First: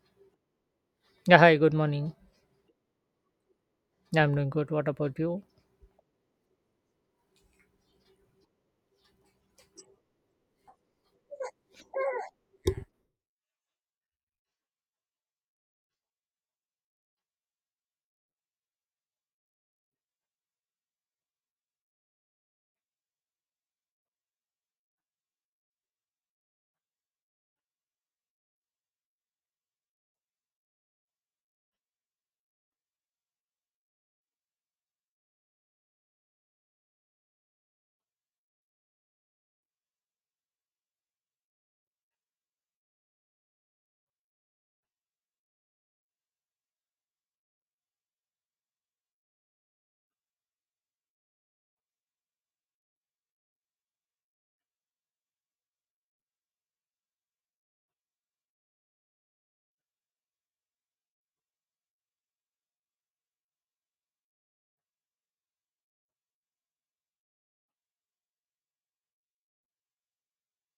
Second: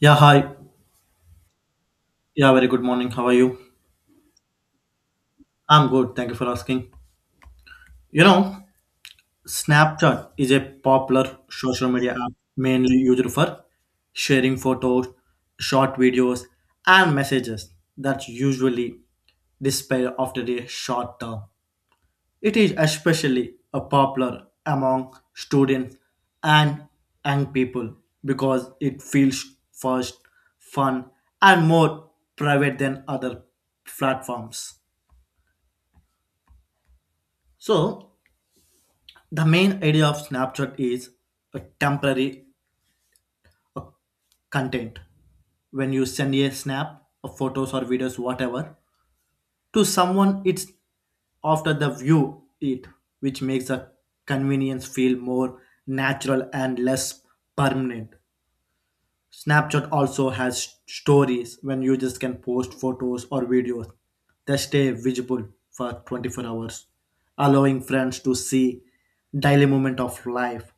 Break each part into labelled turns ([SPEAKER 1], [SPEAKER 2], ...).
[SPEAKER 1] Yeah, hi.
[SPEAKER 2] Yeah, hi, good morning.
[SPEAKER 1] Yeah, very good morning. How are you?
[SPEAKER 2] Yeah, I'm doing good. What about you?
[SPEAKER 1] I'm good. Thank you for asking. You know, Snapchat is a popular social media app mainly used for sharing photos, short videos, and messages that usually disappear after a short term. It is especially a popular among students and young people because it feels fast, fun, and more private than other platforms. So, the main idea of Snapchat is a temporary content. When you send a snap of photos or videos, whatever, to someone, it's after the view it, which makes the convenience feel more natural and less permanent. Snapchat also has stories when users can post photos or videos that stay visible for 24 hours, allowing friends to see daily moment of life.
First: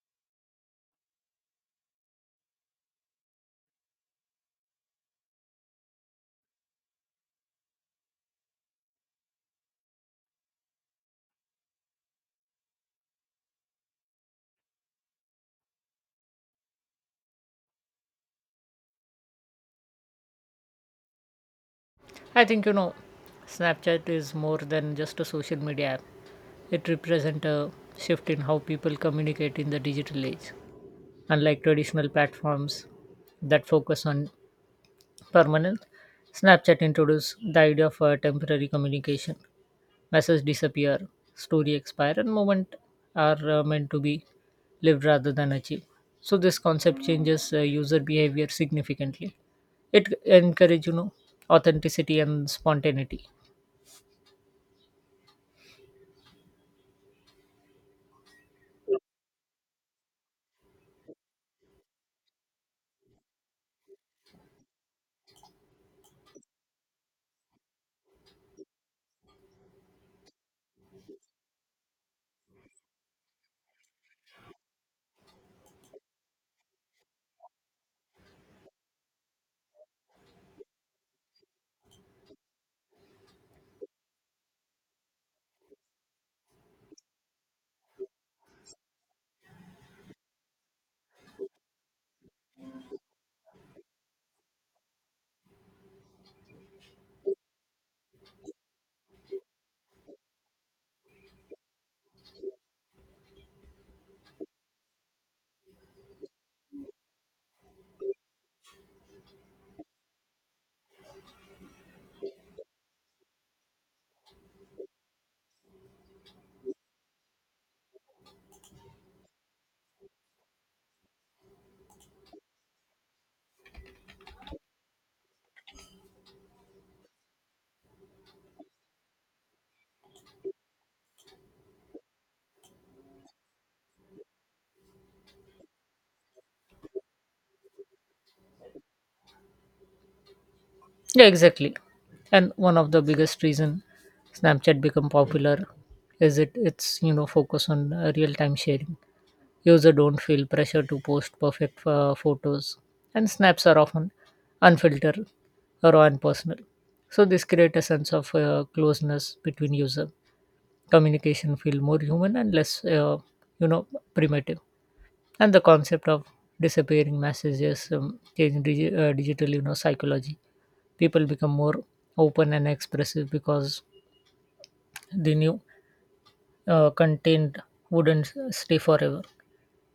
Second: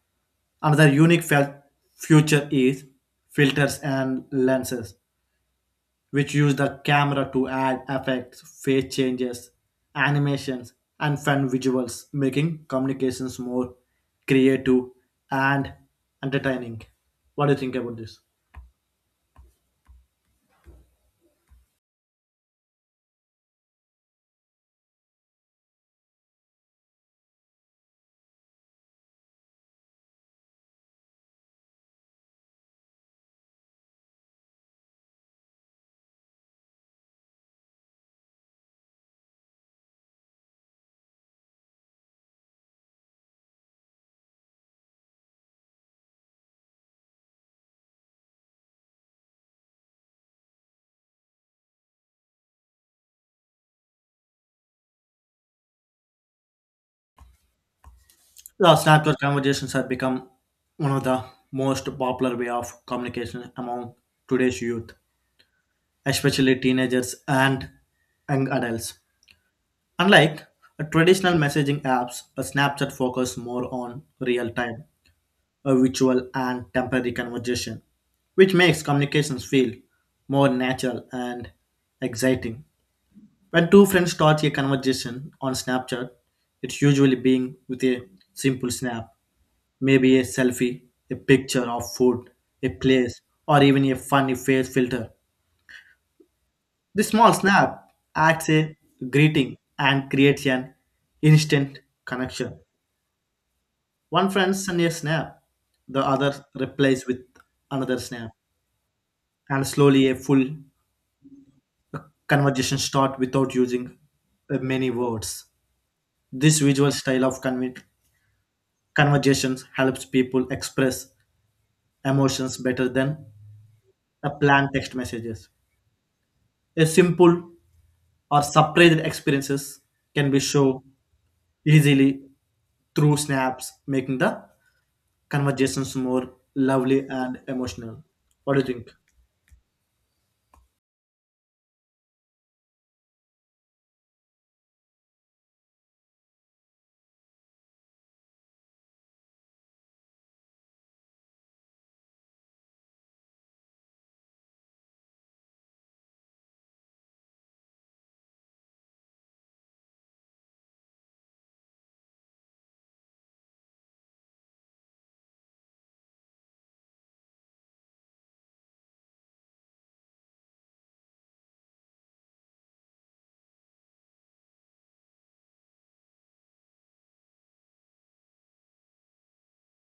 [SPEAKER 1] Another unique feature is filters and lenses, which use the camera to add effects, face changes, animations, and fun visuals, making communications more creative and entertaining. What do you think about this?
[SPEAKER 2] I think Snapchat is more than just a social media app. It represents a shift in how people communicate in the digital age. Unlike traditional platforms that focus on permanent, Snapchat introduced the idea of temporary communication. Messages disappear, story expire, and moment are meant to be lived rather than achieved. So this concept changes user behavior significantly. It encourages authenticity and spontaneity.
[SPEAKER 1] Yeah, Snapchat conversations have become one of the most popular way of communication among today's youth, especially teenagers and young adults. Unlike traditional messaging apps, a Snapchat focuses more on real time, a visual and temporary conversation, which makes communications feel more natural and exciting. When two friends start a conversation on Snapchat, it's usually being with a simple snap, maybe a selfie, a picture of food, a place, or even a funny face filter. This small snap acts a greeting and creates an instant connection. One friend sends a snap, the other replies with another snap, and slowly a full conversation starts without using many words. This visual style of conversations helps people express emotions better than a planned text messages. A simple or surprised experiences can be shown easily through snaps, making the conversations more lovely and emotional. What do you think?
[SPEAKER 2] Yeah, exactly. And one of the biggest reason Snapchat become popular is it its focus on real time sharing. User don't feel pressure to post perfect photos, and snaps are often unfiltered, raw, and personal. So this creates a sense of closeness between user. Communication feel more human and less, you know, primitive. And the concept of disappearing messages change digital, psychology. People become more open and expressive because the new content wouldn't stay forever.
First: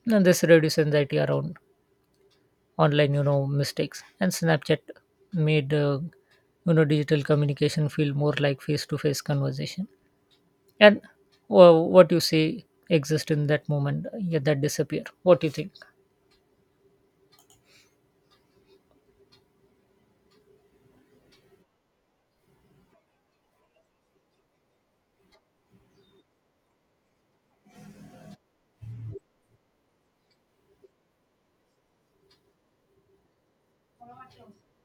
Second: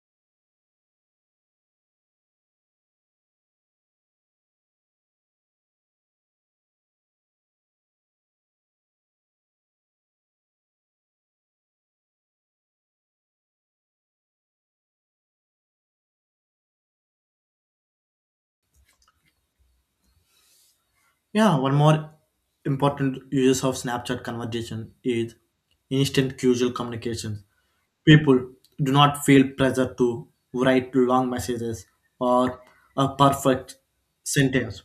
[SPEAKER 2] And this reduces anxiety around online mistakes, and snapchat made digital communication feel more like face to face conversation, and well, what you say exist in that moment, yeah, that disappear. What do you think?
[SPEAKER 1] Yeah, one more important uses of Snapchat conversation is instant casual communication. People do not feel pressure to write long messages or a perfect sentence.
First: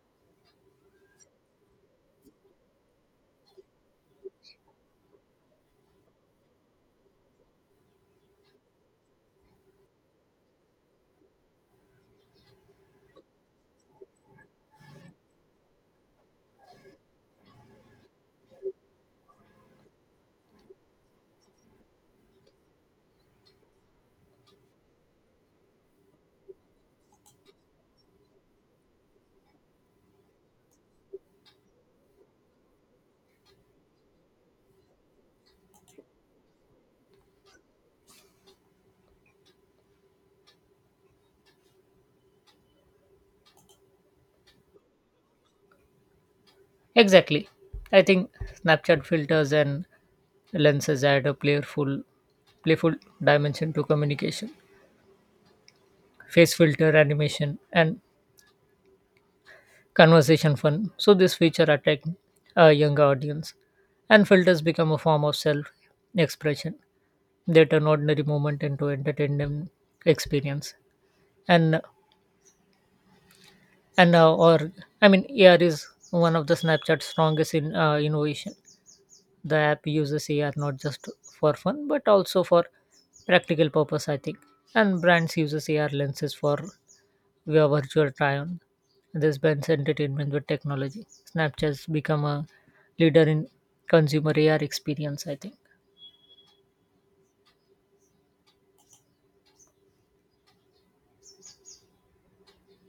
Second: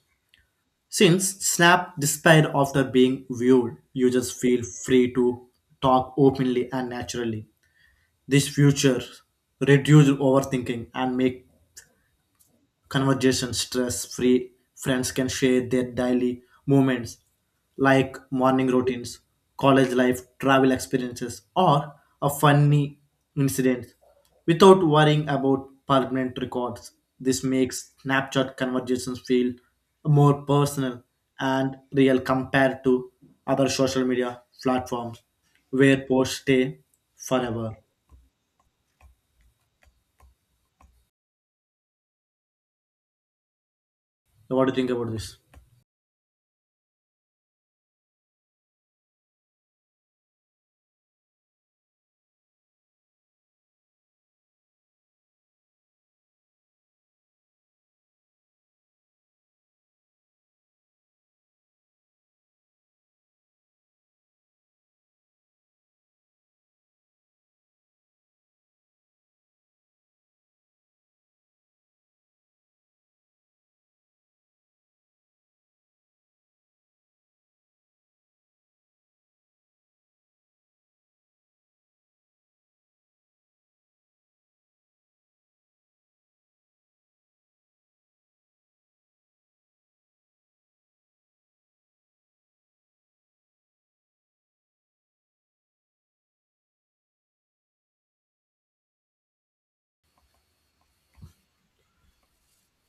[SPEAKER 1] Since Snap disappeared after being viewed, users feel free to talk openly and naturally. This feature reduces overthinking and make conversation stress free. Friends can share their daily moments like morning routines, college life, travel experiences, or a funny incident without worrying about permanent records. This makes Snapchat conversations feel more personal and real compared to other social media platforms where posts stay forever. What do you think about this?
[SPEAKER 2] Exactly. I think snapchat filters and lenses add a playful dimension to communication. Face filter animation and conversation fun, so this feature attract a younger audience, and filters become a form of self expression. They turn ordinary moment into entertainment experience. And and or I mean, AR is one of the Snapchat's strongest in innovation. The app uses AR not just for fun but also for practical purpose, I think. And brands uses AR lenses for via virtual try-on. This blends entertainment with technology. Snapchat's become a leader in consumer AR experience, I think.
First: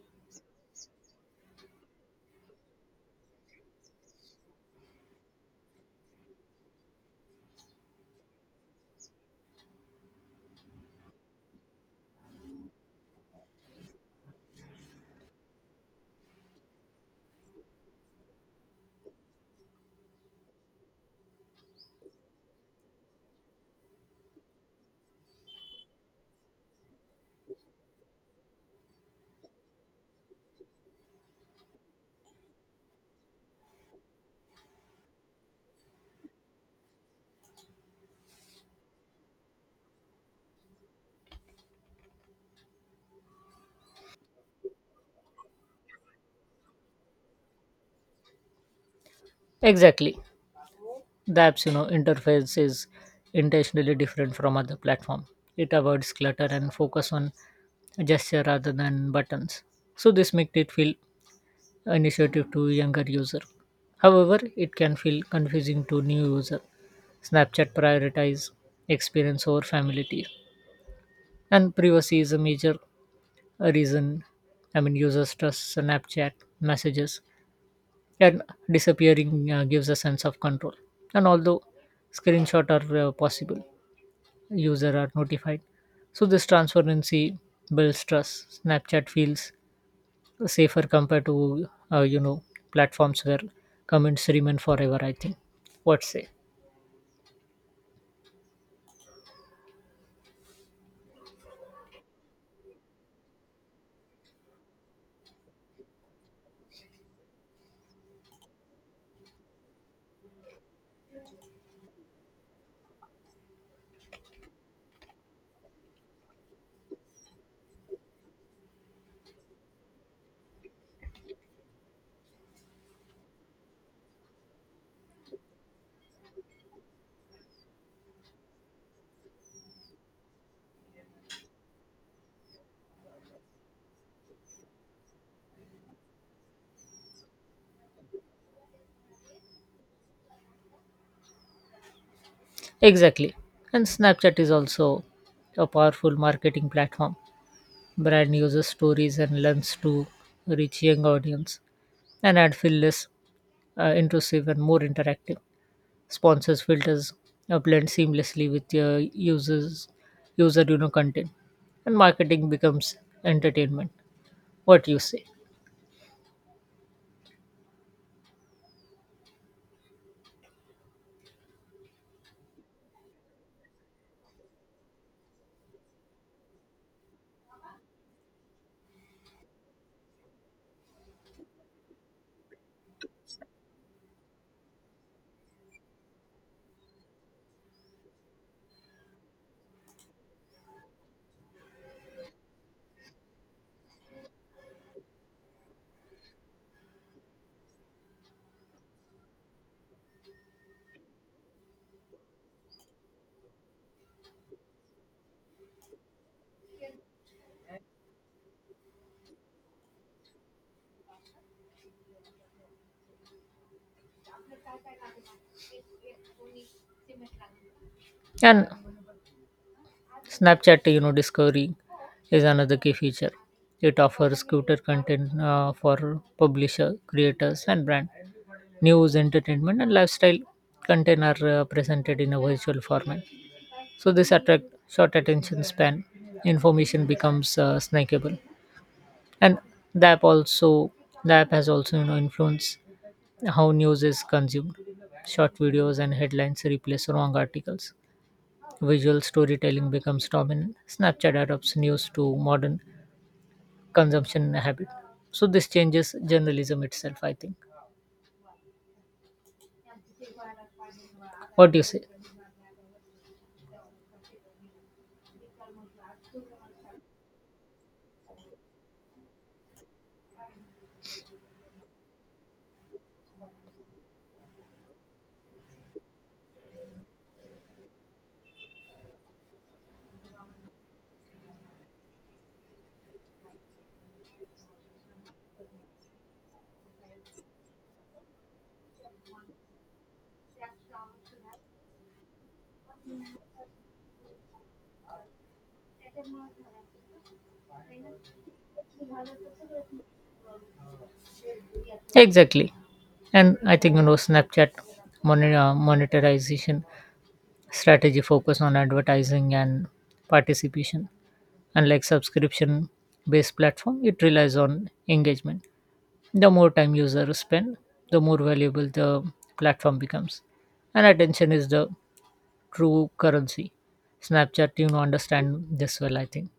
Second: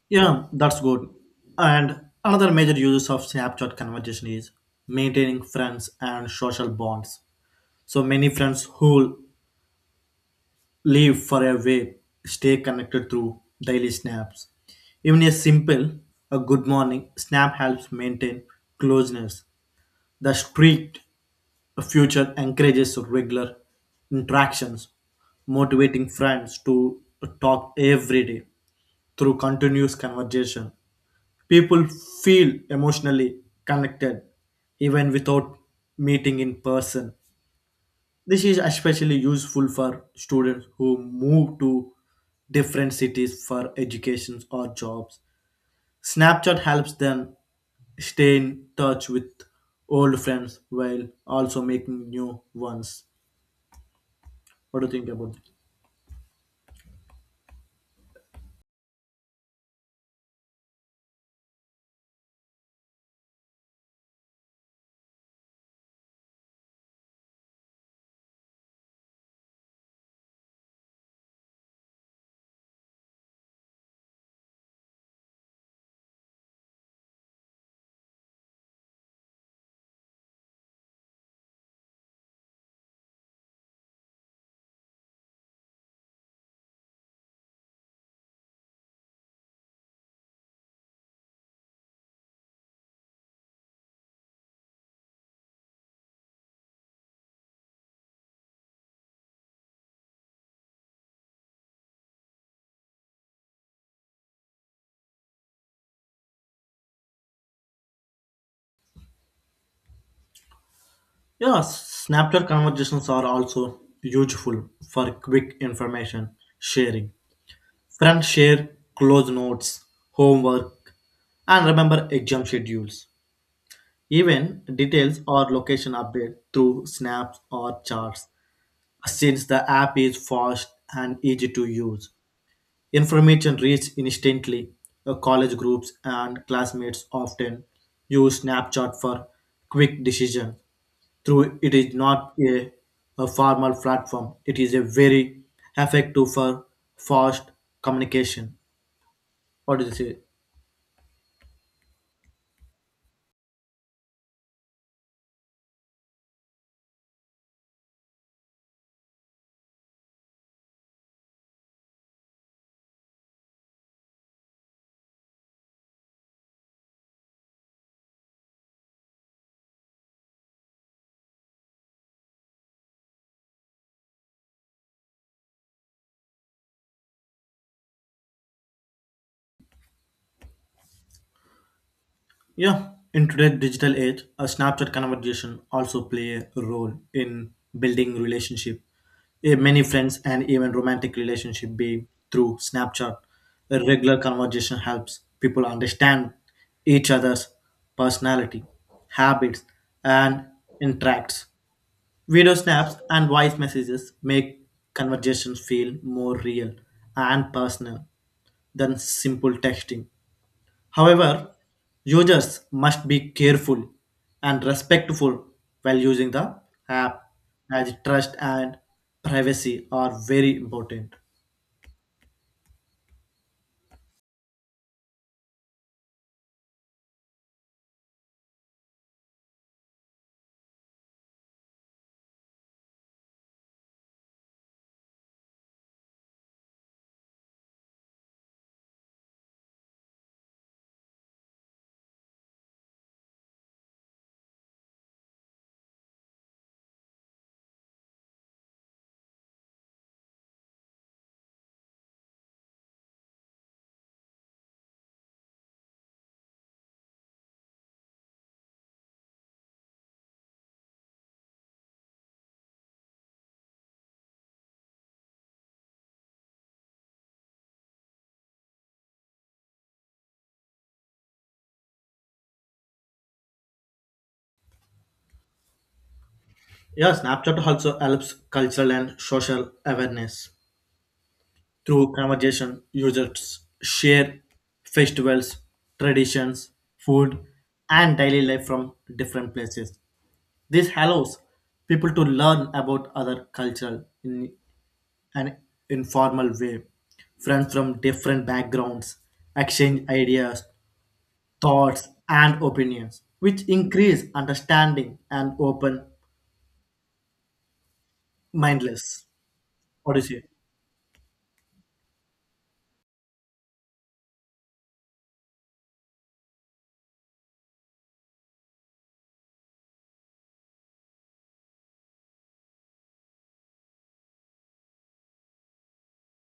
[SPEAKER 1] Yeah, that's good. And another major uses of Snapchat conversation is maintaining friends and social bonds. So many friends who live far away stay connected through daily snaps. Even a simple a good morning snap helps maintain closeness. The street future encourages regular interactions, motivating friends to talk every day through continuous conversation. People feel emotionally connected even without meeting in person. This is especially useful for students who move to different cities for education or jobs. Snapchat helps them stay in touch with
[SPEAKER 2] Exactly.
[SPEAKER 1] old friends while
[SPEAKER 2] The
[SPEAKER 1] also
[SPEAKER 2] app's
[SPEAKER 1] making new
[SPEAKER 2] interface is
[SPEAKER 1] ones.
[SPEAKER 2] intentionally different from other
[SPEAKER 1] What do you think
[SPEAKER 2] platform.
[SPEAKER 1] about that?
[SPEAKER 2] It avoids clutter and focus on gesture rather than buttons, so this makes it feel initiative to younger user. However, it can feel confusing to new user. Snapchat prioritize experience over familiarity, and privacy is a major reason. I mean, users trust snapchat messages, and disappearing gives a sense of control, and although screenshots are possible, user are notified. So this transparency builds trust. Snapchat feels safer compared to platforms where comments remain forever, I think. What say?
[SPEAKER 1] Yeah, Snapchat conversations are also useful for quick information sharing. Friends share close notes, homework, and remember exam schedules. Even details or location update through snaps or charts. Since the app is fast and easy to use, information reaches instantly. College groups and classmates often use Snapchat for quick decision. Through it is not a, a
[SPEAKER 2] Exactly.
[SPEAKER 1] formal
[SPEAKER 2] And
[SPEAKER 1] platform.
[SPEAKER 2] Snapchat is
[SPEAKER 1] It is a
[SPEAKER 2] also
[SPEAKER 1] very
[SPEAKER 2] a powerful
[SPEAKER 1] effective for
[SPEAKER 2] marketing platform.
[SPEAKER 1] fast
[SPEAKER 2] Brand
[SPEAKER 1] communication.
[SPEAKER 2] uses stories and lens
[SPEAKER 1] What do you
[SPEAKER 2] to
[SPEAKER 1] say?
[SPEAKER 2] reach young audience, and ad feel less intrusive and more interactive. Sponsors filters blend seamlessly with your users user content, and marketing becomes entertainment. What you say?
[SPEAKER 1] Yeah, in today's digital age, a Snapchat conversation also play a role in building relationship. Eh, many friends and even romantic relationship be through Snapchat. A regular conversation helps people understand each other's personality, habits, and interacts. Video snaps and voice messages make conversations feel more real and personal than simple texting. However, users must be careful and respectful while using the app as trust
[SPEAKER 2] And
[SPEAKER 1] and privacy are very
[SPEAKER 2] snapchat
[SPEAKER 1] important.
[SPEAKER 2] discovery is another key feature. It offers cuter content for publisher creators and brand. News entertainment and lifestyle content are presented in a visual format, so this attract short attention span. Information becomes snackable. And the app also the app has also influenced how news is consumed. Short videos and headlines replace wrong articles. Visual storytelling becomes dominant. Snapchat adopts news to modern consumption habit, so this changes journalism itself, I think. What do you say?
[SPEAKER 1] Yeah, Snapchat also helps cultural and social awareness through conversation. Users share festivals, traditions, food, and daily life from different places. This allows people to learn about other cultural in an informal way. Friends from different backgrounds exchange ideas, thoughts, and
[SPEAKER 2] Exactly.
[SPEAKER 1] opinions,
[SPEAKER 2] And
[SPEAKER 1] which
[SPEAKER 2] I think
[SPEAKER 1] increase
[SPEAKER 2] snapchat
[SPEAKER 1] understanding and open
[SPEAKER 2] monetization strategy focus on
[SPEAKER 1] mindless.
[SPEAKER 2] advertising and
[SPEAKER 1] What do you say?
[SPEAKER 2] participation. Unlike subscription based platform, it relies on engagement. The more time users spend, the more valuable the platform becomes. And attention is the true currency. Snapchat, understand this well, I think.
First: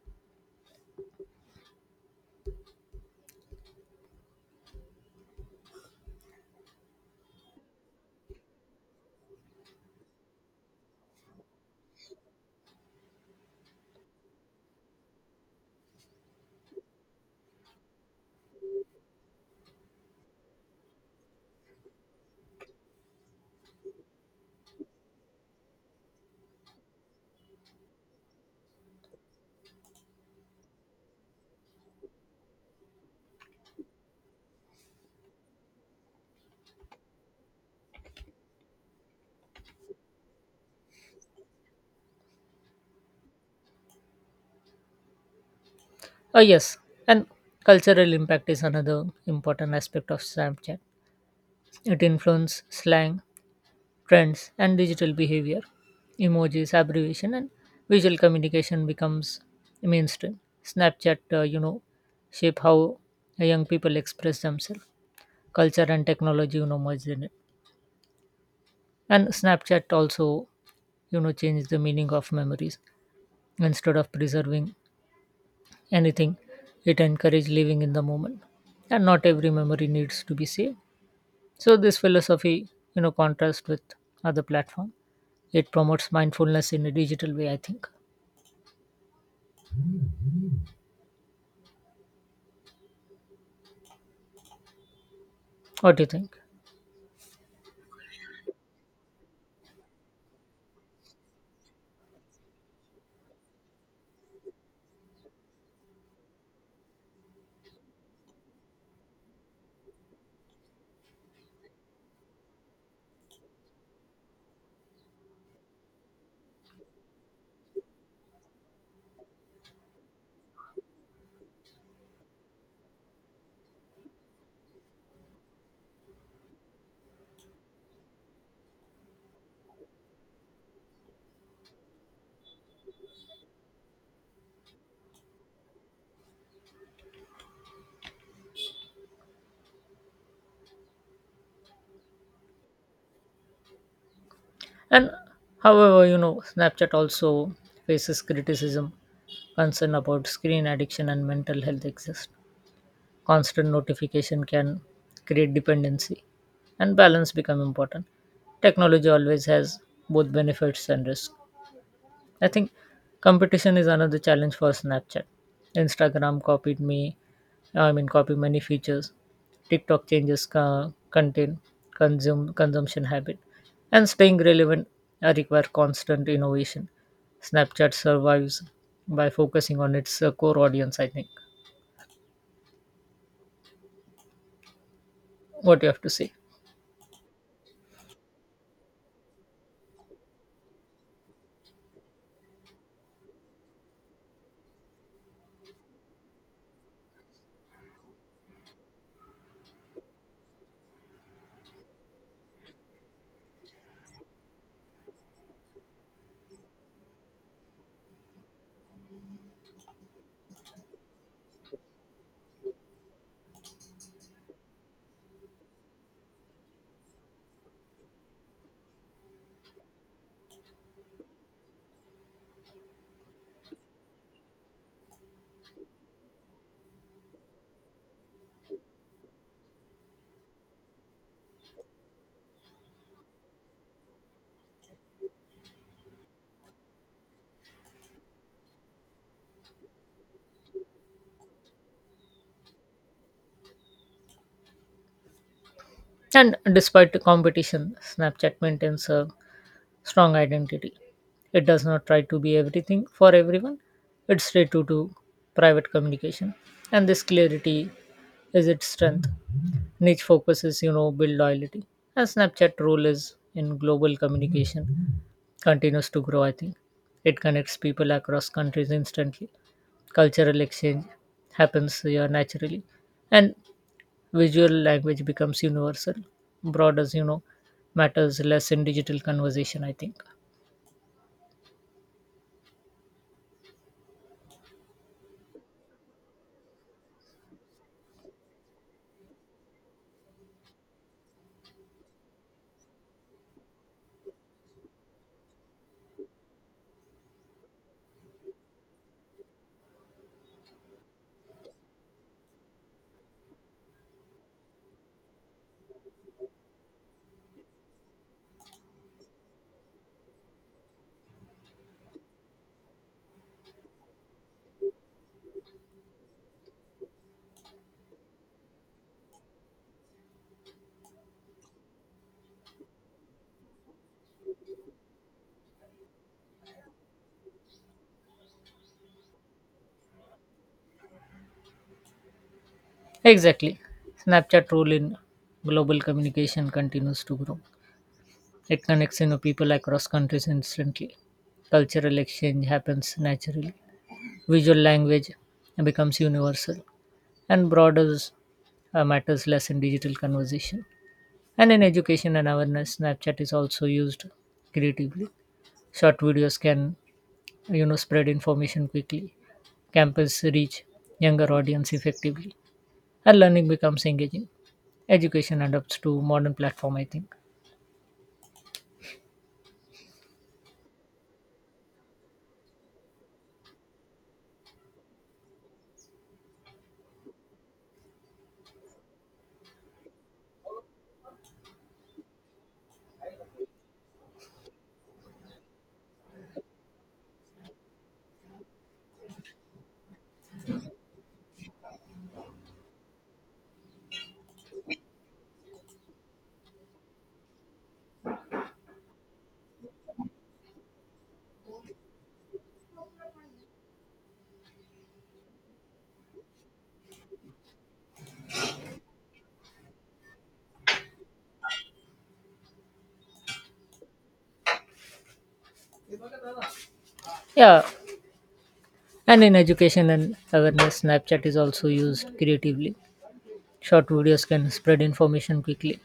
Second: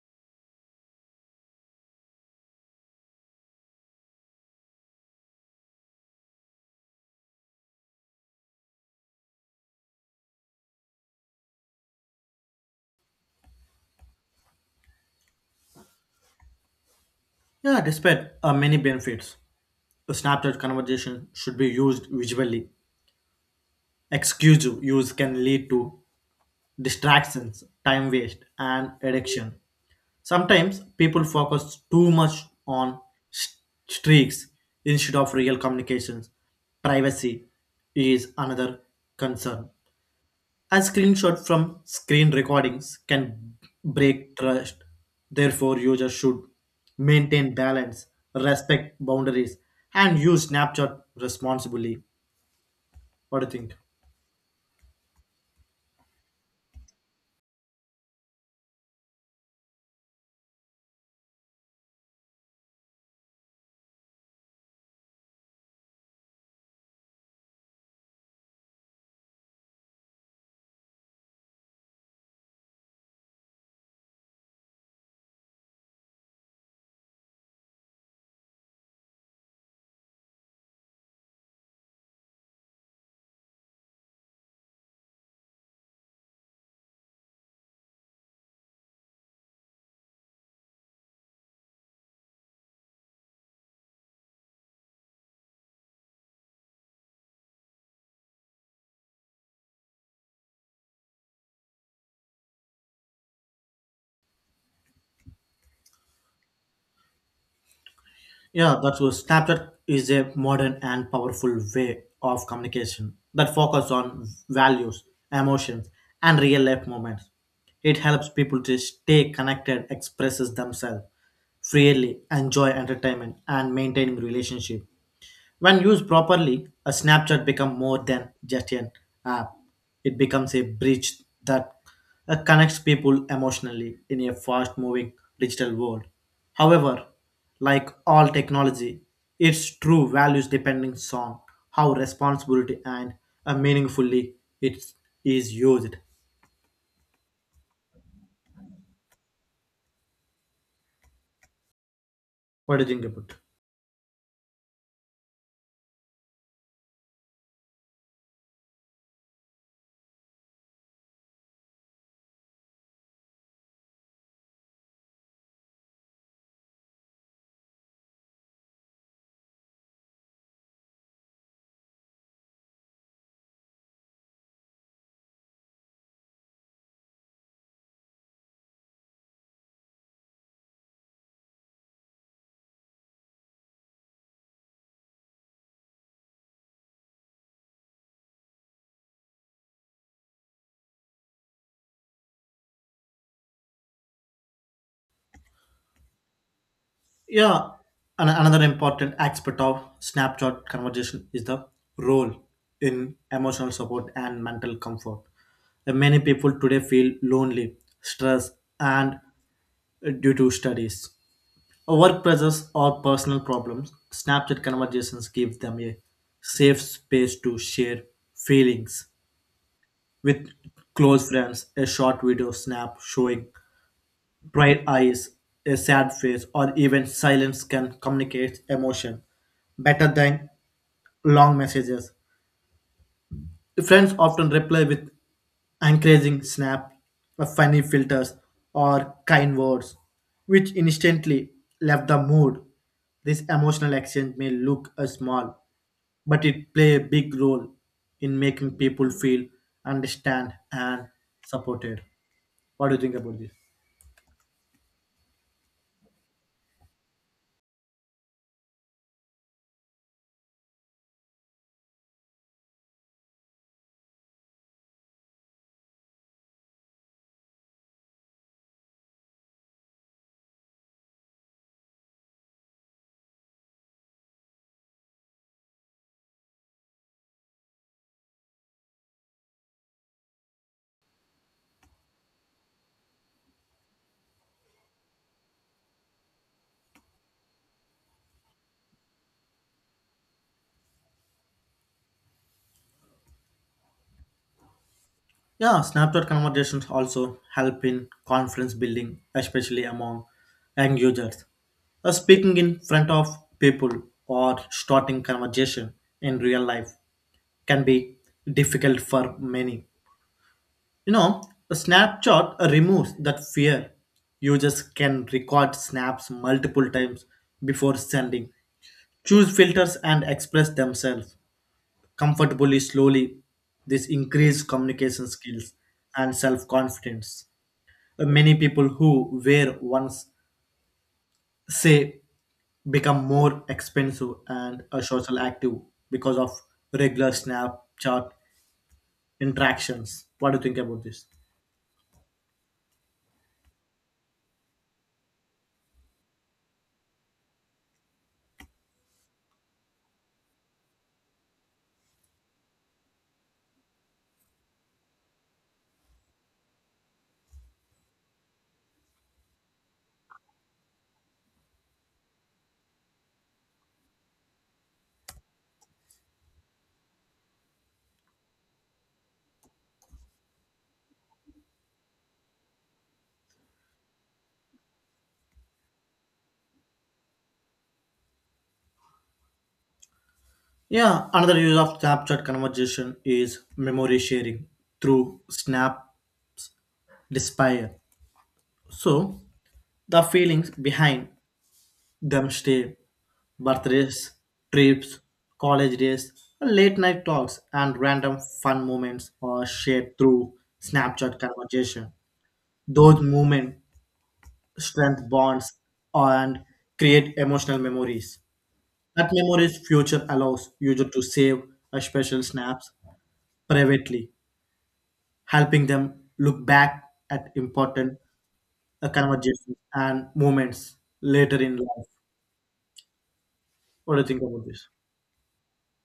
[SPEAKER 1] Yeah, despite many benefits, the Snapchat conversation should be used visually. Exclusive use can lead to distractions, time waste, and addiction. Sometimes people focus too much on st- streaks instead of real communications. Privacy is another concern. A screenshot from screen recordings can break trust. Therefore, users
[SPEAKER 2] Oh,
[SPEAKER 1] should
[SPEAKER 2] yes. And
[SPEAKER 1] maintain balance,
[SPEAKER 2] cultural impact is
[SPEAKER 1] respect
[SPEAKER 2] another
[SPEAKER 1] boundaries,
[SPEAKER 2] important aspect
[SPEAKER 1] and
[SPEAKER 2] of
[SPEAKER 1] use
[SPEAKER 2] Snapchat.
[SPEAKER 1] Snapchat responsibly.
[SPEAKER 2] It influences slang,
[SPEAKER 1] What do you think?
[SPEAKER 2] trends and digital behavior. Emojis abbreviation and visual communication becomes mainstream. Snapchat shape how young people express themselves. Culture and technology merged in it. And snapchat also changed the meaning of memories. Instead of preserving anything, it encouraged living in the moment, and not every memory needs to be saved. So this philosophy contrasts with other platforms. It promotes mindfulness in a digital way, I think. What do you think?
[SPEAKER 1] Yeah, that's what Snapchat is a modern and powerful way of communication that focus on values, emotions, and real life moments. It helps people to stay connected, expresses themselves freely, enjoy entertainment, and maintaining relationship. When used properly, a Snapchat becomes more than just an app. It becomes a bridge that connects people emotionally in a fast moving digital world. However, like all technology, its true values depending on how responsibility and meaningfully it
[SPEAKER 2] And
[SPEAKER 1] is used.
[SPEAKER 2] however, Snapchat also faces criticism, concern about screen addiction and mental health exist.
[SPEAKER 1] What do you think about it?
[SPEAKER 2] Constant notification can create dependency, and balance become important. Technology always has both benefits and risks. I think competition is another challenge for Snapchat. Instagram copied me, I mean, copied many features. TikTok changes content, consume consumption habit, and staying relevant require constant innovation. Snapchat survives by focusing on its core audience, I think. What you have to say?
[SPEAKER 1] Yeah, and another important aspect of Snapchat conversation is the role in emotional support and mental comfort. Many people today feel lonely, stressed, and due to studies, work pressures, or personal problems. Snapchat conversations give them a safe space to share feelings with close friends. A short video snap showing bright eyes, a sad face, or even silence can communicate emotion better than long messages. Friends often reply with encouraging snap, funny filters, or kind words, which instantly left the mood. This emotional exchange may look small, but
[SPEAKER 2] And
[SPEAKER 1] it play a
[SPEAKER 2] despite the
[SPEAKER 1] big role
[SPEAKER 2] competition,
[SPEAKER 1] in
[SPEAKER 2] Snapchat
[SPEAKER 1] making
[SPEAKER 2] maintains
[SPEAKER 1] people
[SPEAKER 2] a
[SPEAKER 1] feel
[SPEAKER 2] strong
[SPEAKER 1] understand
[SPEAKER 2] identity.
[SPEAKER 1] and
[SPEAKER 2] It does
[SPEAKER 1] supported.
[SPEAKER 2] not try to be
[SPEAKER 1] What do you
[SPEAKER 2] everything
[SPEAKER 1] think
[SPEAKER 2] for
[SPEAKER 1] about this?
[SPEAKER 2] everyone. It's straight to private communication. And this clarity is its strength. Niche focuses, build loyalty. And Snapchat role is in global communication continues to grow, I think. It connects people across countries instantly. Cultural exchange happens here naturally. And visual language becomes universal. Broad as matters less in digital conversation, I think.
[SPEAKER 1] Yeah, Snapchat conversations also help in confidence building, especially among young users. Speaking in front of people or starting conversation in real life can be difficult for many. You know, the Snapchat removes that fear. Users can record snaps multiple times before sending, choose filters, and express themselves comfortably slowly. This increased communication skills and self confidence. Many people who wear once say become more
[SPEAKER 2] Exactly.
[SPEAKER 1] expensive
[SPEAKER 2] Snapchat
[SPEAKER 1] and
[SPEAKER 2] role
[SPEAKER 1] a
[SPEAKER 2] in
[SPEAKER 1] social active
[SPEAKER 2] global
[SPEAKER 1] because of
[SPEAKER 2] communication continues
[SPEAKER 1] regular
[SPEAKER 2] to grow.
[SPEAKER 1] Snapchat
[SPEAKER 2] It connects, people across
[SPEAKER 1] interactions.
[SPEAKER 2] countries
[SPEAKER 1] What do you think about
[SPEAKER 2] instantly.
[SPEAKER 1] this?
[SPEAKER 2] Cultural exchange happens naturally. Visual language becomes universal, and borders matters less in digital conversation. And in education and awareness, Snapchat is also used creatively. Short videos can spread information quickly. Campus reach younger audience effectively, and learning becomes engaging. Education adapts to modern platform, I think.
[SPEAKER 1] Yeah, another use of Snapchat conversation is memory sharing through Snap Despair. So, the feelings behind Domesday, birthdays, trips, college days, late night talks, and random fun moments are shared through Snapchat conversation. Those moments strengthen bonds and create emotional memories. That memories future allows user to save a special snaps privately, helping them look back at
[SPEAKER 2] Yeah,
[SPEAKER 1] important
[SPEAKER 2] and in
[SPEAKER 1] conversations
[SPEAKER 2] education
[SPEAKER 1] and
[SPEAKER 2] and
[SPEAKER 1] moments
[SPEAKER 2] awareness, Snapchat is
[SPEAKER 1] later in
[SPEAKER 2] also
[SPEAKER 1] life.
[SPEAKER 2] used creatively. Short
[SPEAKER 1] What do you think
[SPEAKER 2] videos
[SPEAKER 1] about
[SPEAKER 2] can
[SPEAKER 1] this?
[SPEAKER 2] spread information quickly.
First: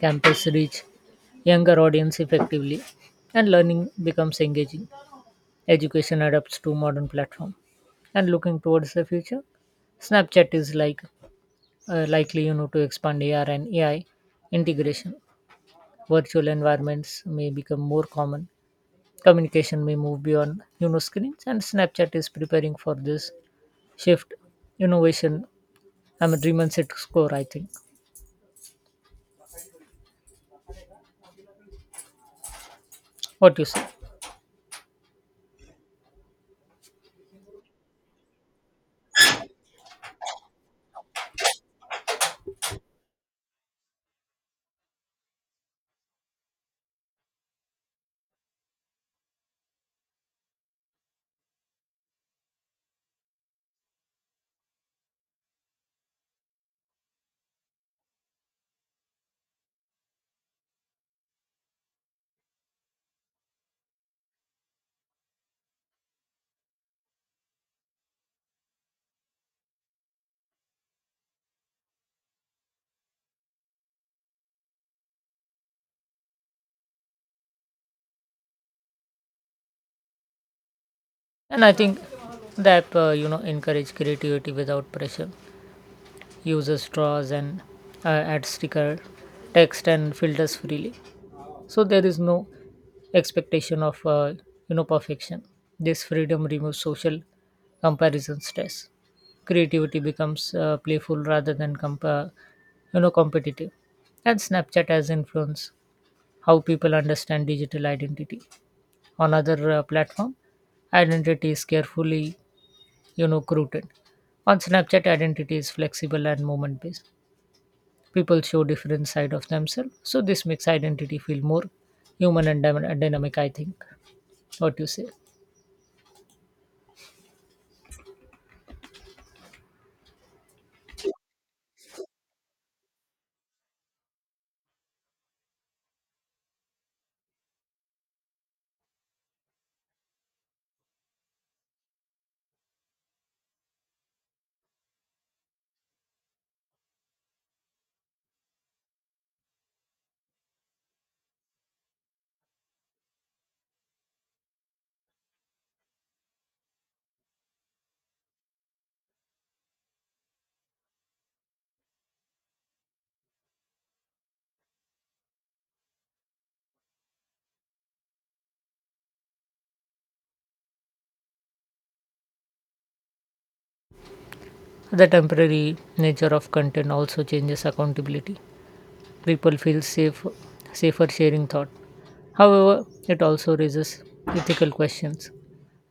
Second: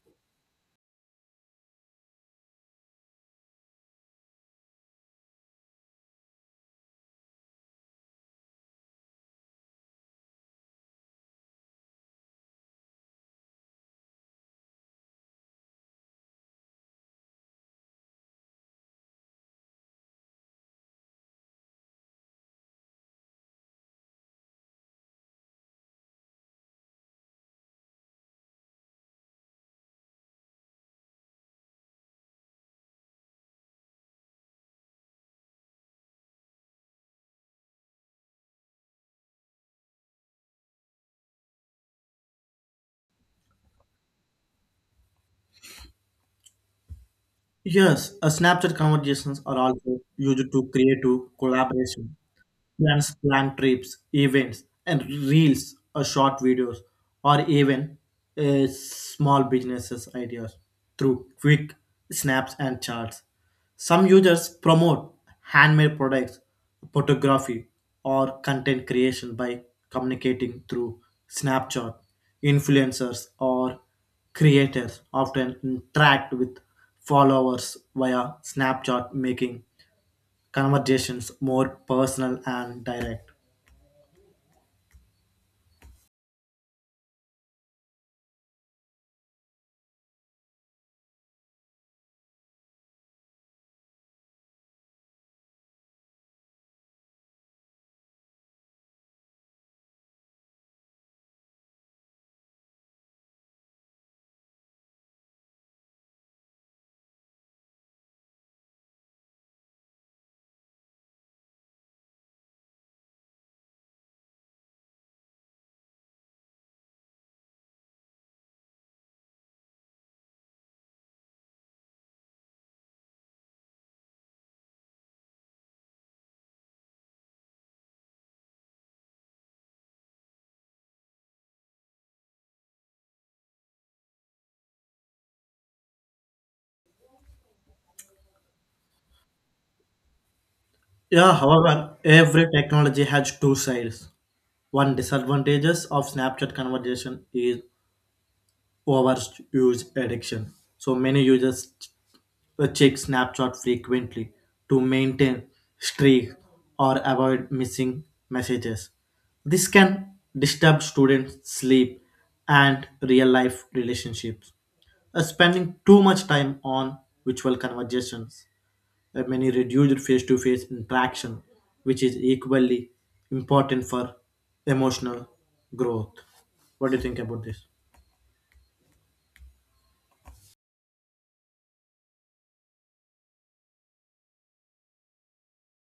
[SPEAKER 2] Campus reach younger audience effectively, and learning becomes engaging. Education adapts to modern platform. And looking towards the future, Snapchat is likely to expand AR and AI integration. Virtual environments may become more common. Communication may move beyond screens, and Snapchat is preparing for this shift. Innovation. I'm a dream and score, I think. What you say?
[SPEAKER 1] Yes, Snapchat conversations are also used to create to collaboration. Plans plan trips, events, and reels or short videos, or even small businesses ideas through quick snaps and charts. Some users promote handmade products, photography, or content creation by communicating through Snapchat. Influencers or creators often interact with followers via Snapchat, making conversations
[SPEAKER 2] And
[SPEAKER 1] more
[SPEAKER 2] I think
[SPEAKER 1] personal and
[SPEAKER 2] that
[SPEAKER 1] direct.
[SPEAKER 2] encourage creativity without pressure. Users draws and uh, add sticker, text and filters freely, so there is no expectation of perfection. This freedom removes social comparison stress. Creativity becomes playful rather than competitive. And snapchat has influenced how people understand digital identity. On other platform, identity is carefully rooted. On snapchat, identity is flexible and moment based. People show different side of themselves, so this makes identity feel more human and dynamic, I think. What you say?
[SPEAKER 1] Yeah, however, every technology has two sides. One disadvantages of Snapchat conversation is overuse addiction. So many users check Snapchat frequently to maintain streak or avoid missing messages. This can disturb students' sleep and real-life relationships. Spending too much time on virtual conversations many reduced face to face interaction, which is equally important for
[SPEAKER 2] The
[SPEAKER 1] emotional
[SPEAKER 2] temporary
[SPEAKER 1] growth.
[SPEAKER 2] nature of
[SPEAKER 1] What
[SPEAKER 2] content
[SPEAKER 1] do you think
[SPEAKER 2] also
[SPEAKER 1] about this?
[SPEAKER 2] changes accountability. People feel safer sharing thought. However, it also raises ethical questions.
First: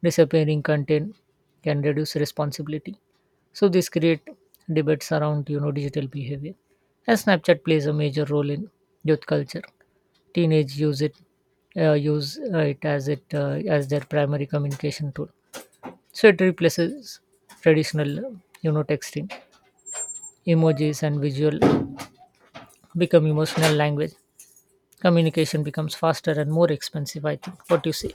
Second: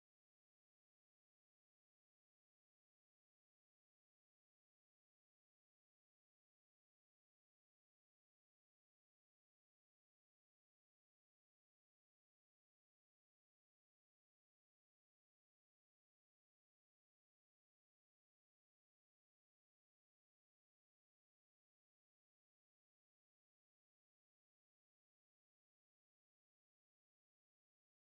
[SPEAKER 2] Disappearing content can reduce responsibility. So this create debates around digital behavior. And Snapchat plays a major role in youth culture. Teenage use it as their primary communication tool, so it replaces traditional texting. Emojis and visual become emotional language. Communication becomes faster and more expensive, I think. What you say?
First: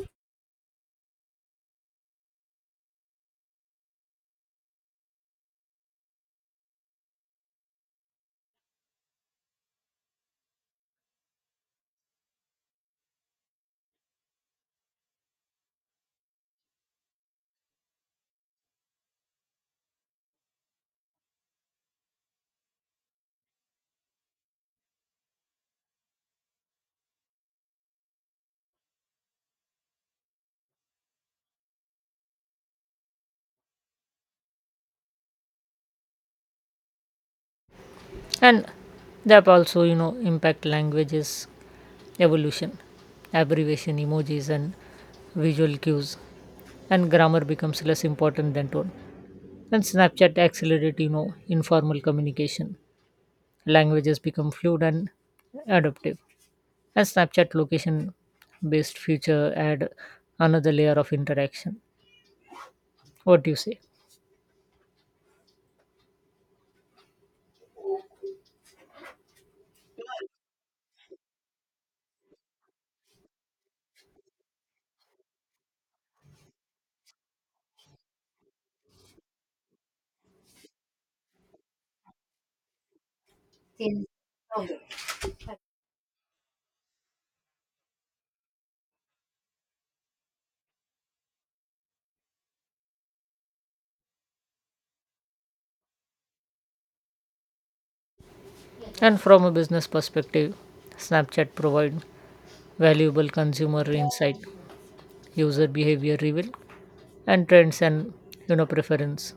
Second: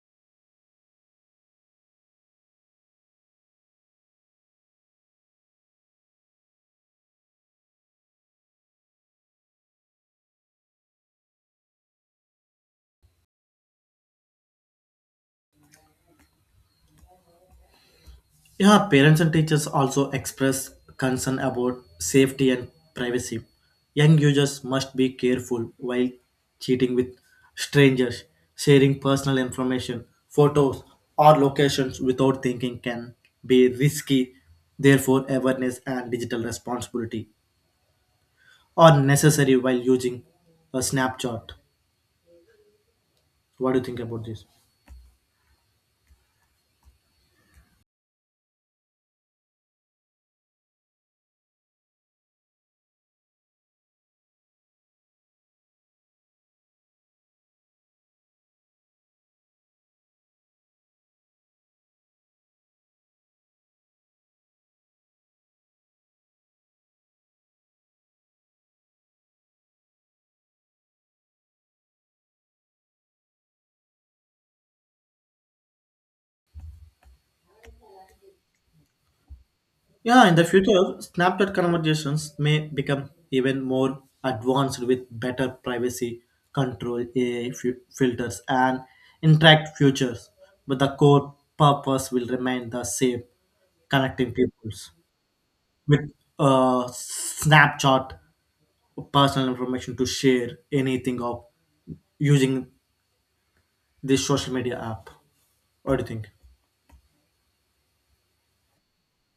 [SPEAKER 1] Yeah, parents and teachers also express concern about safety and privacy. Young users must be careful while cheating with strangers, sharing personal information, photos, or locations without thinking can be risky. Therefore, awareness and digital responsibility
[SPEAKER 2] And
[SPEAKER 1] or
[SPEAKER 2] that
[SPEAKER 1] necessary while
[SPEAKER 2] also
[SPEAKER 1] using
[SPEAKER 2] impact
[SPEAKER 1] a
[SPEAKER 2] languages
[SPEAKER 1] Snapchat.
[SPEAKER 2] evolution.
[SPEAKER 1] What do you
[SPEAKER 2] Abbreviation
[SPEAKER 1] think about this?
[SPEAKER 2] emojis and visual cues, and grammar becomes less important than tone. And snapchat accelerated informal communication. Languages become fluid and adaptive. A Snapchat location based feature add another layer of interaction. What do you say?
[SPEAKER 1] Yeah, in the future, Snapchat conversations may become even more advanced with better privacy control, AI filters, and interact features. But the core purpose will remain the same connecting peoples with Snapchat
[SPEAKER 2] And from
[SPEAKER 1] personal
[SPEAKER 2] a business
[SPEAKER 1] information to
[SPEAKER 2] perspective,
[SPEAKER 1] share anything of
[SPEAKER 2] Snapchat provide
[SPEAKER 1] using
[SPEAKER 2] valuable consumer
[SPEAKER 1] this
[SPEAKER 2] insight,
[SPEAKER 1] social media app.
[SPEAKER 2] user
[SPEAKER 1] What do you
[SPEAKER 2] behavior
[SPEAKER 1] think?
[SPEAKER 2] reveal, and trends and preference.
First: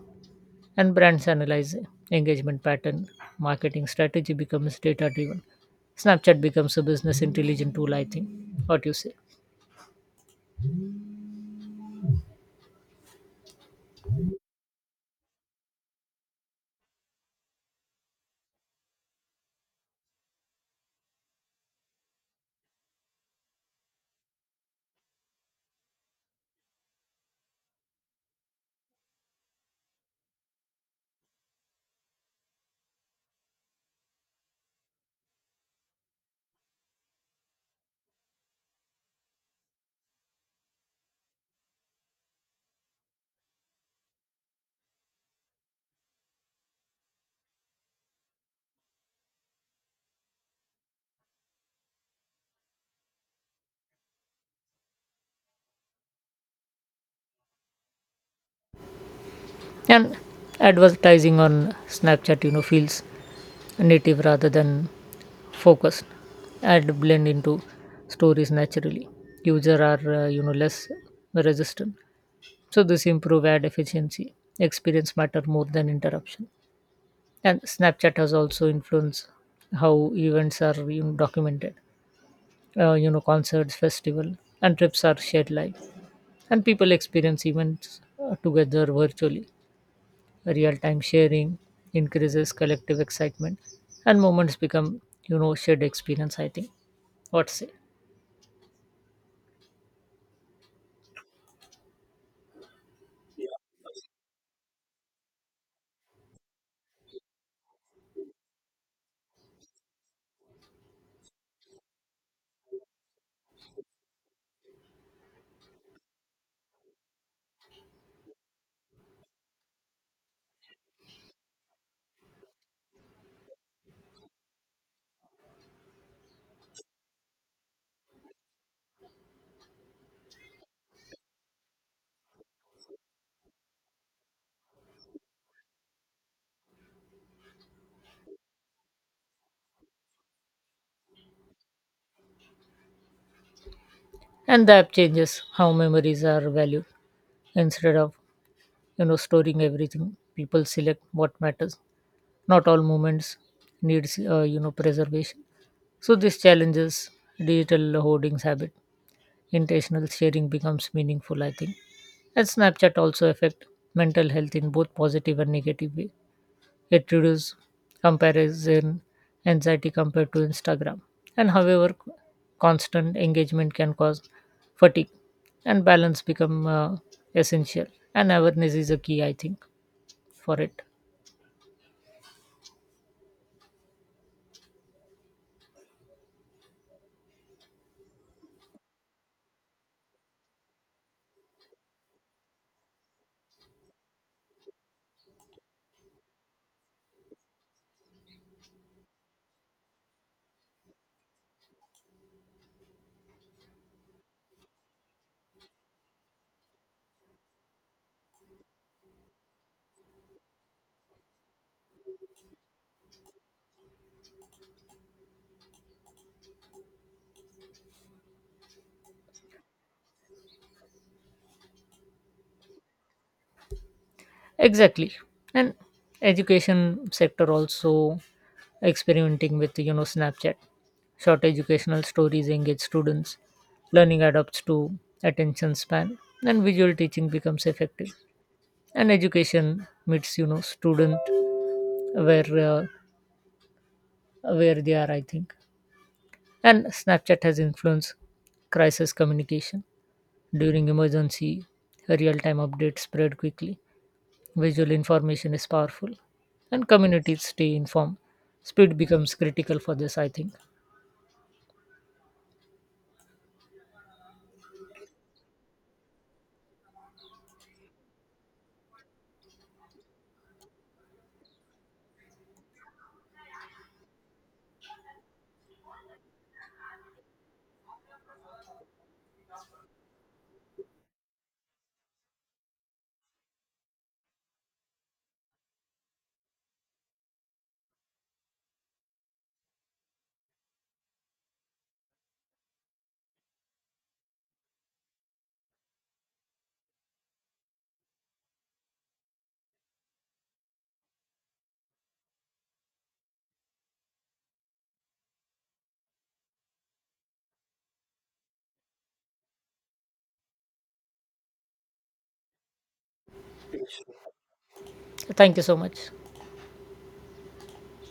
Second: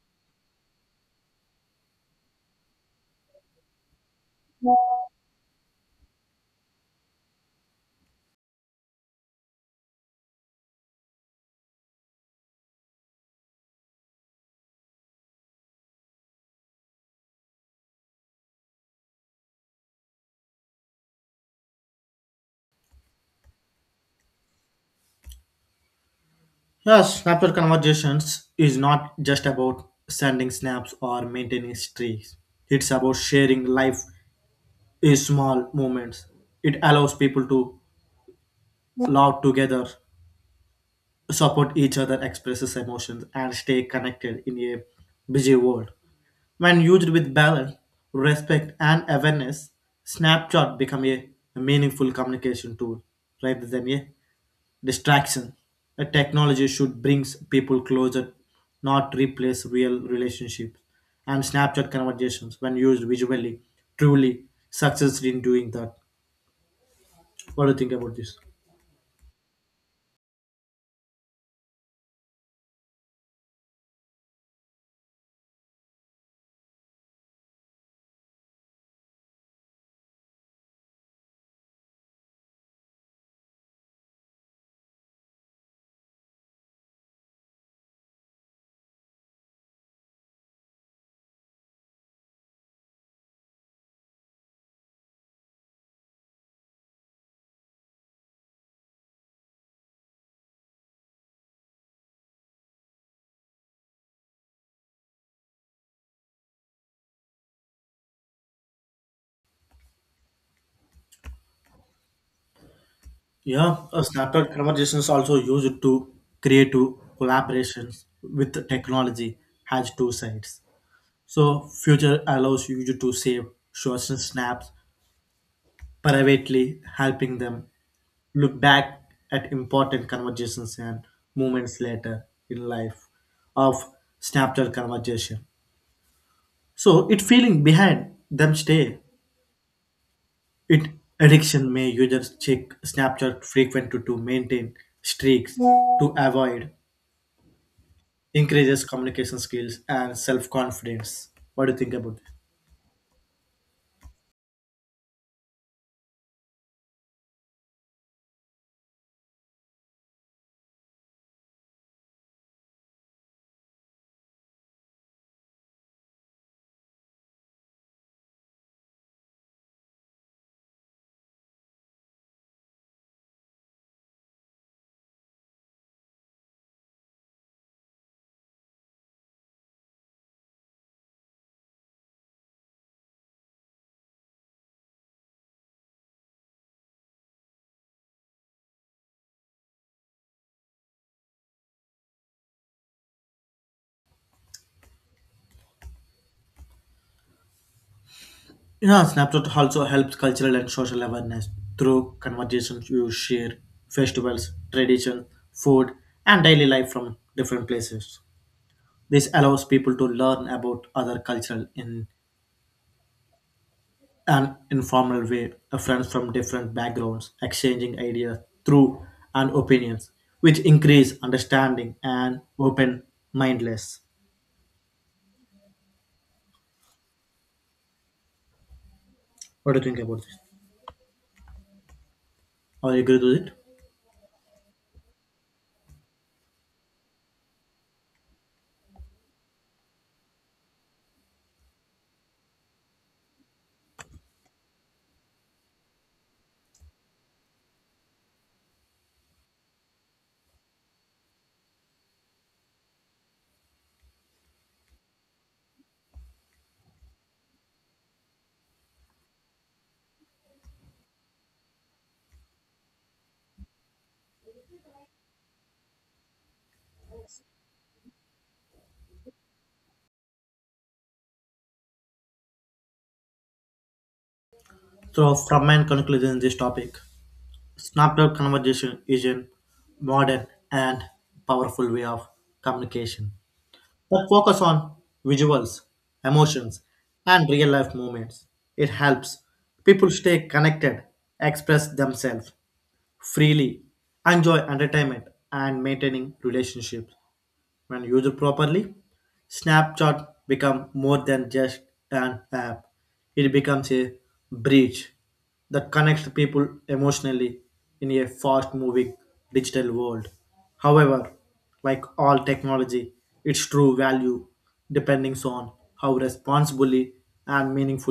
[SPEAKER 2] And brands analyze engagement pattern, marketing strategy becomes data driven. Snapchat becomes a business intelligent tool, I think. What do you say?
[SPEAKER 1] Yes, Snapchat conversations is not just about sending snaps or maintaining streaks. It's about sharing life in small moments. It allows people to laugh together, support each other, express emotions, and stay connected in a busy world. When used with balance, respect, and awareness, Snapchat becomes a meaningful communication tool rather than a distraction. A technology should bring people closer, not replace real
[SPEAKER 2] And
[SPEAKER 1] relationships.
[SPEAKER 2] advertising
[SPEAKER 1] And
[SPEAKER 2] on
[SPEAKER 1] Snapchat
[SPEAKER 2] snapchat
[SPEAKER 1] conversations, when
[SPEAKER 2] feels
[SPEAKER 1] used visually,
[SPEAKER 2] native
[SPEAKER 1] truly
[SPEAKER 2] rather than
[SPEAKER 1] success in doing that.
[SPEAKER 2] focused, and blend into
[SPEAKER 1] What do you think about this?
[SPEAKER 2] stories naturally. User are less resistant, so this improve ad efficiency. Experience matter more than interruption. And snapchat has also influenced how events are documented. Concerts festival and trips are shared live, and people experience events together virtually. Real time sharing increases collective excitement, and moments become shared experience, I think. What say?
[SPEAKER 1] Yeah, Snapchat conversations also used to create to collaborations with the technology has two sides. So future allows you to save short snaps privately helping them look back at important conversations and moments later in life of Snapchat conversation. So it feeling behind them stay. It addiction may users check Snapchat frequently to
[SPEAKER 2] And the
[SPEAKER 1] maintain
[SPEAKER 2] app changes
[SPEAKER 1] streaks
[SPEAKER 2] how
[SPEAKER 1] to
[SPEAKER 2] memories are
[SPEAKER 1] avoid,
[SPEAKER 2] valued. Instead of
[SPEAKER 1] increases communication
[SPEAKER 2] storing
[SPEAKER 1] skills
[SPEAKER 2] everything,
[SPEAKER 1] and
[SPEAKER 2] people select
[SPEAKER 1] self-confidence.
[SPEAKER 2] what
[SPEAKER 1] What do
[SPEAKER 2] matters.
[SPEAKER 1] you think about this?
[SPEAKER 2] Not all moments needs preservation. So this challenges digital hoardings habit. Intentional sharing becomes meaningful, I think. And snapchat also affect mental health in both positive and negative way. It reduces comparison anxiety compared to Instagram. And however, constant engagement can cause fatigue, and balance become essential. And awareness is a key, I think, for it.
[SPEAKER 1] Yeah, Snapchat also helps cultural and social awareness through conversations you share, festivals, tradition, food, and daily life from different places. This allows people to learn about other culture in an informal way, friends from different backgrounds exchanging ideas through and opinions, which increase understanding and open mindedness.
[SPEAKER 2] Exactly, and education sector also experimenting
[SPEAKER 1] What do
[SPEAKER 2] with
[SPEAKER 1] you think about this?
[SPEAKER 2] Snapchat. Short educational stories engage
[SPEAKER 1] Are you agree
[SPEAKER 2] students.
[SPEAKER 1] with it?
[SPEAKER 2] Learning adapts to attention span, and visual teaching becomes effective. And education meets student where uh, where they are, I think. And snapchat has influenced crisis communication during emergency. Real-time updates spread quickly. Visual information is powerful, and communities stay informed. Speed becomes critical for this, I think.
[SPEAKER 1] So, from my conclusion, this topic. Snapchat conversation is a modern and powerful way of communication that focus on visuals, emotions, and real life moments. It helps people stay connected, express themselves freely, enjoy entertainment, and maintaining relationships. When used properly, Snapchat becomes more than just an app. It becomes a bridge that connects people emotionally in a fast moving digital world. However, like all technology, its true value depends
[SPEAKER 2] Thank you
[SPEAKER 1] on
[SPEAKER 2] so much.
[SPEAKER 1] how responsibly and meaningfully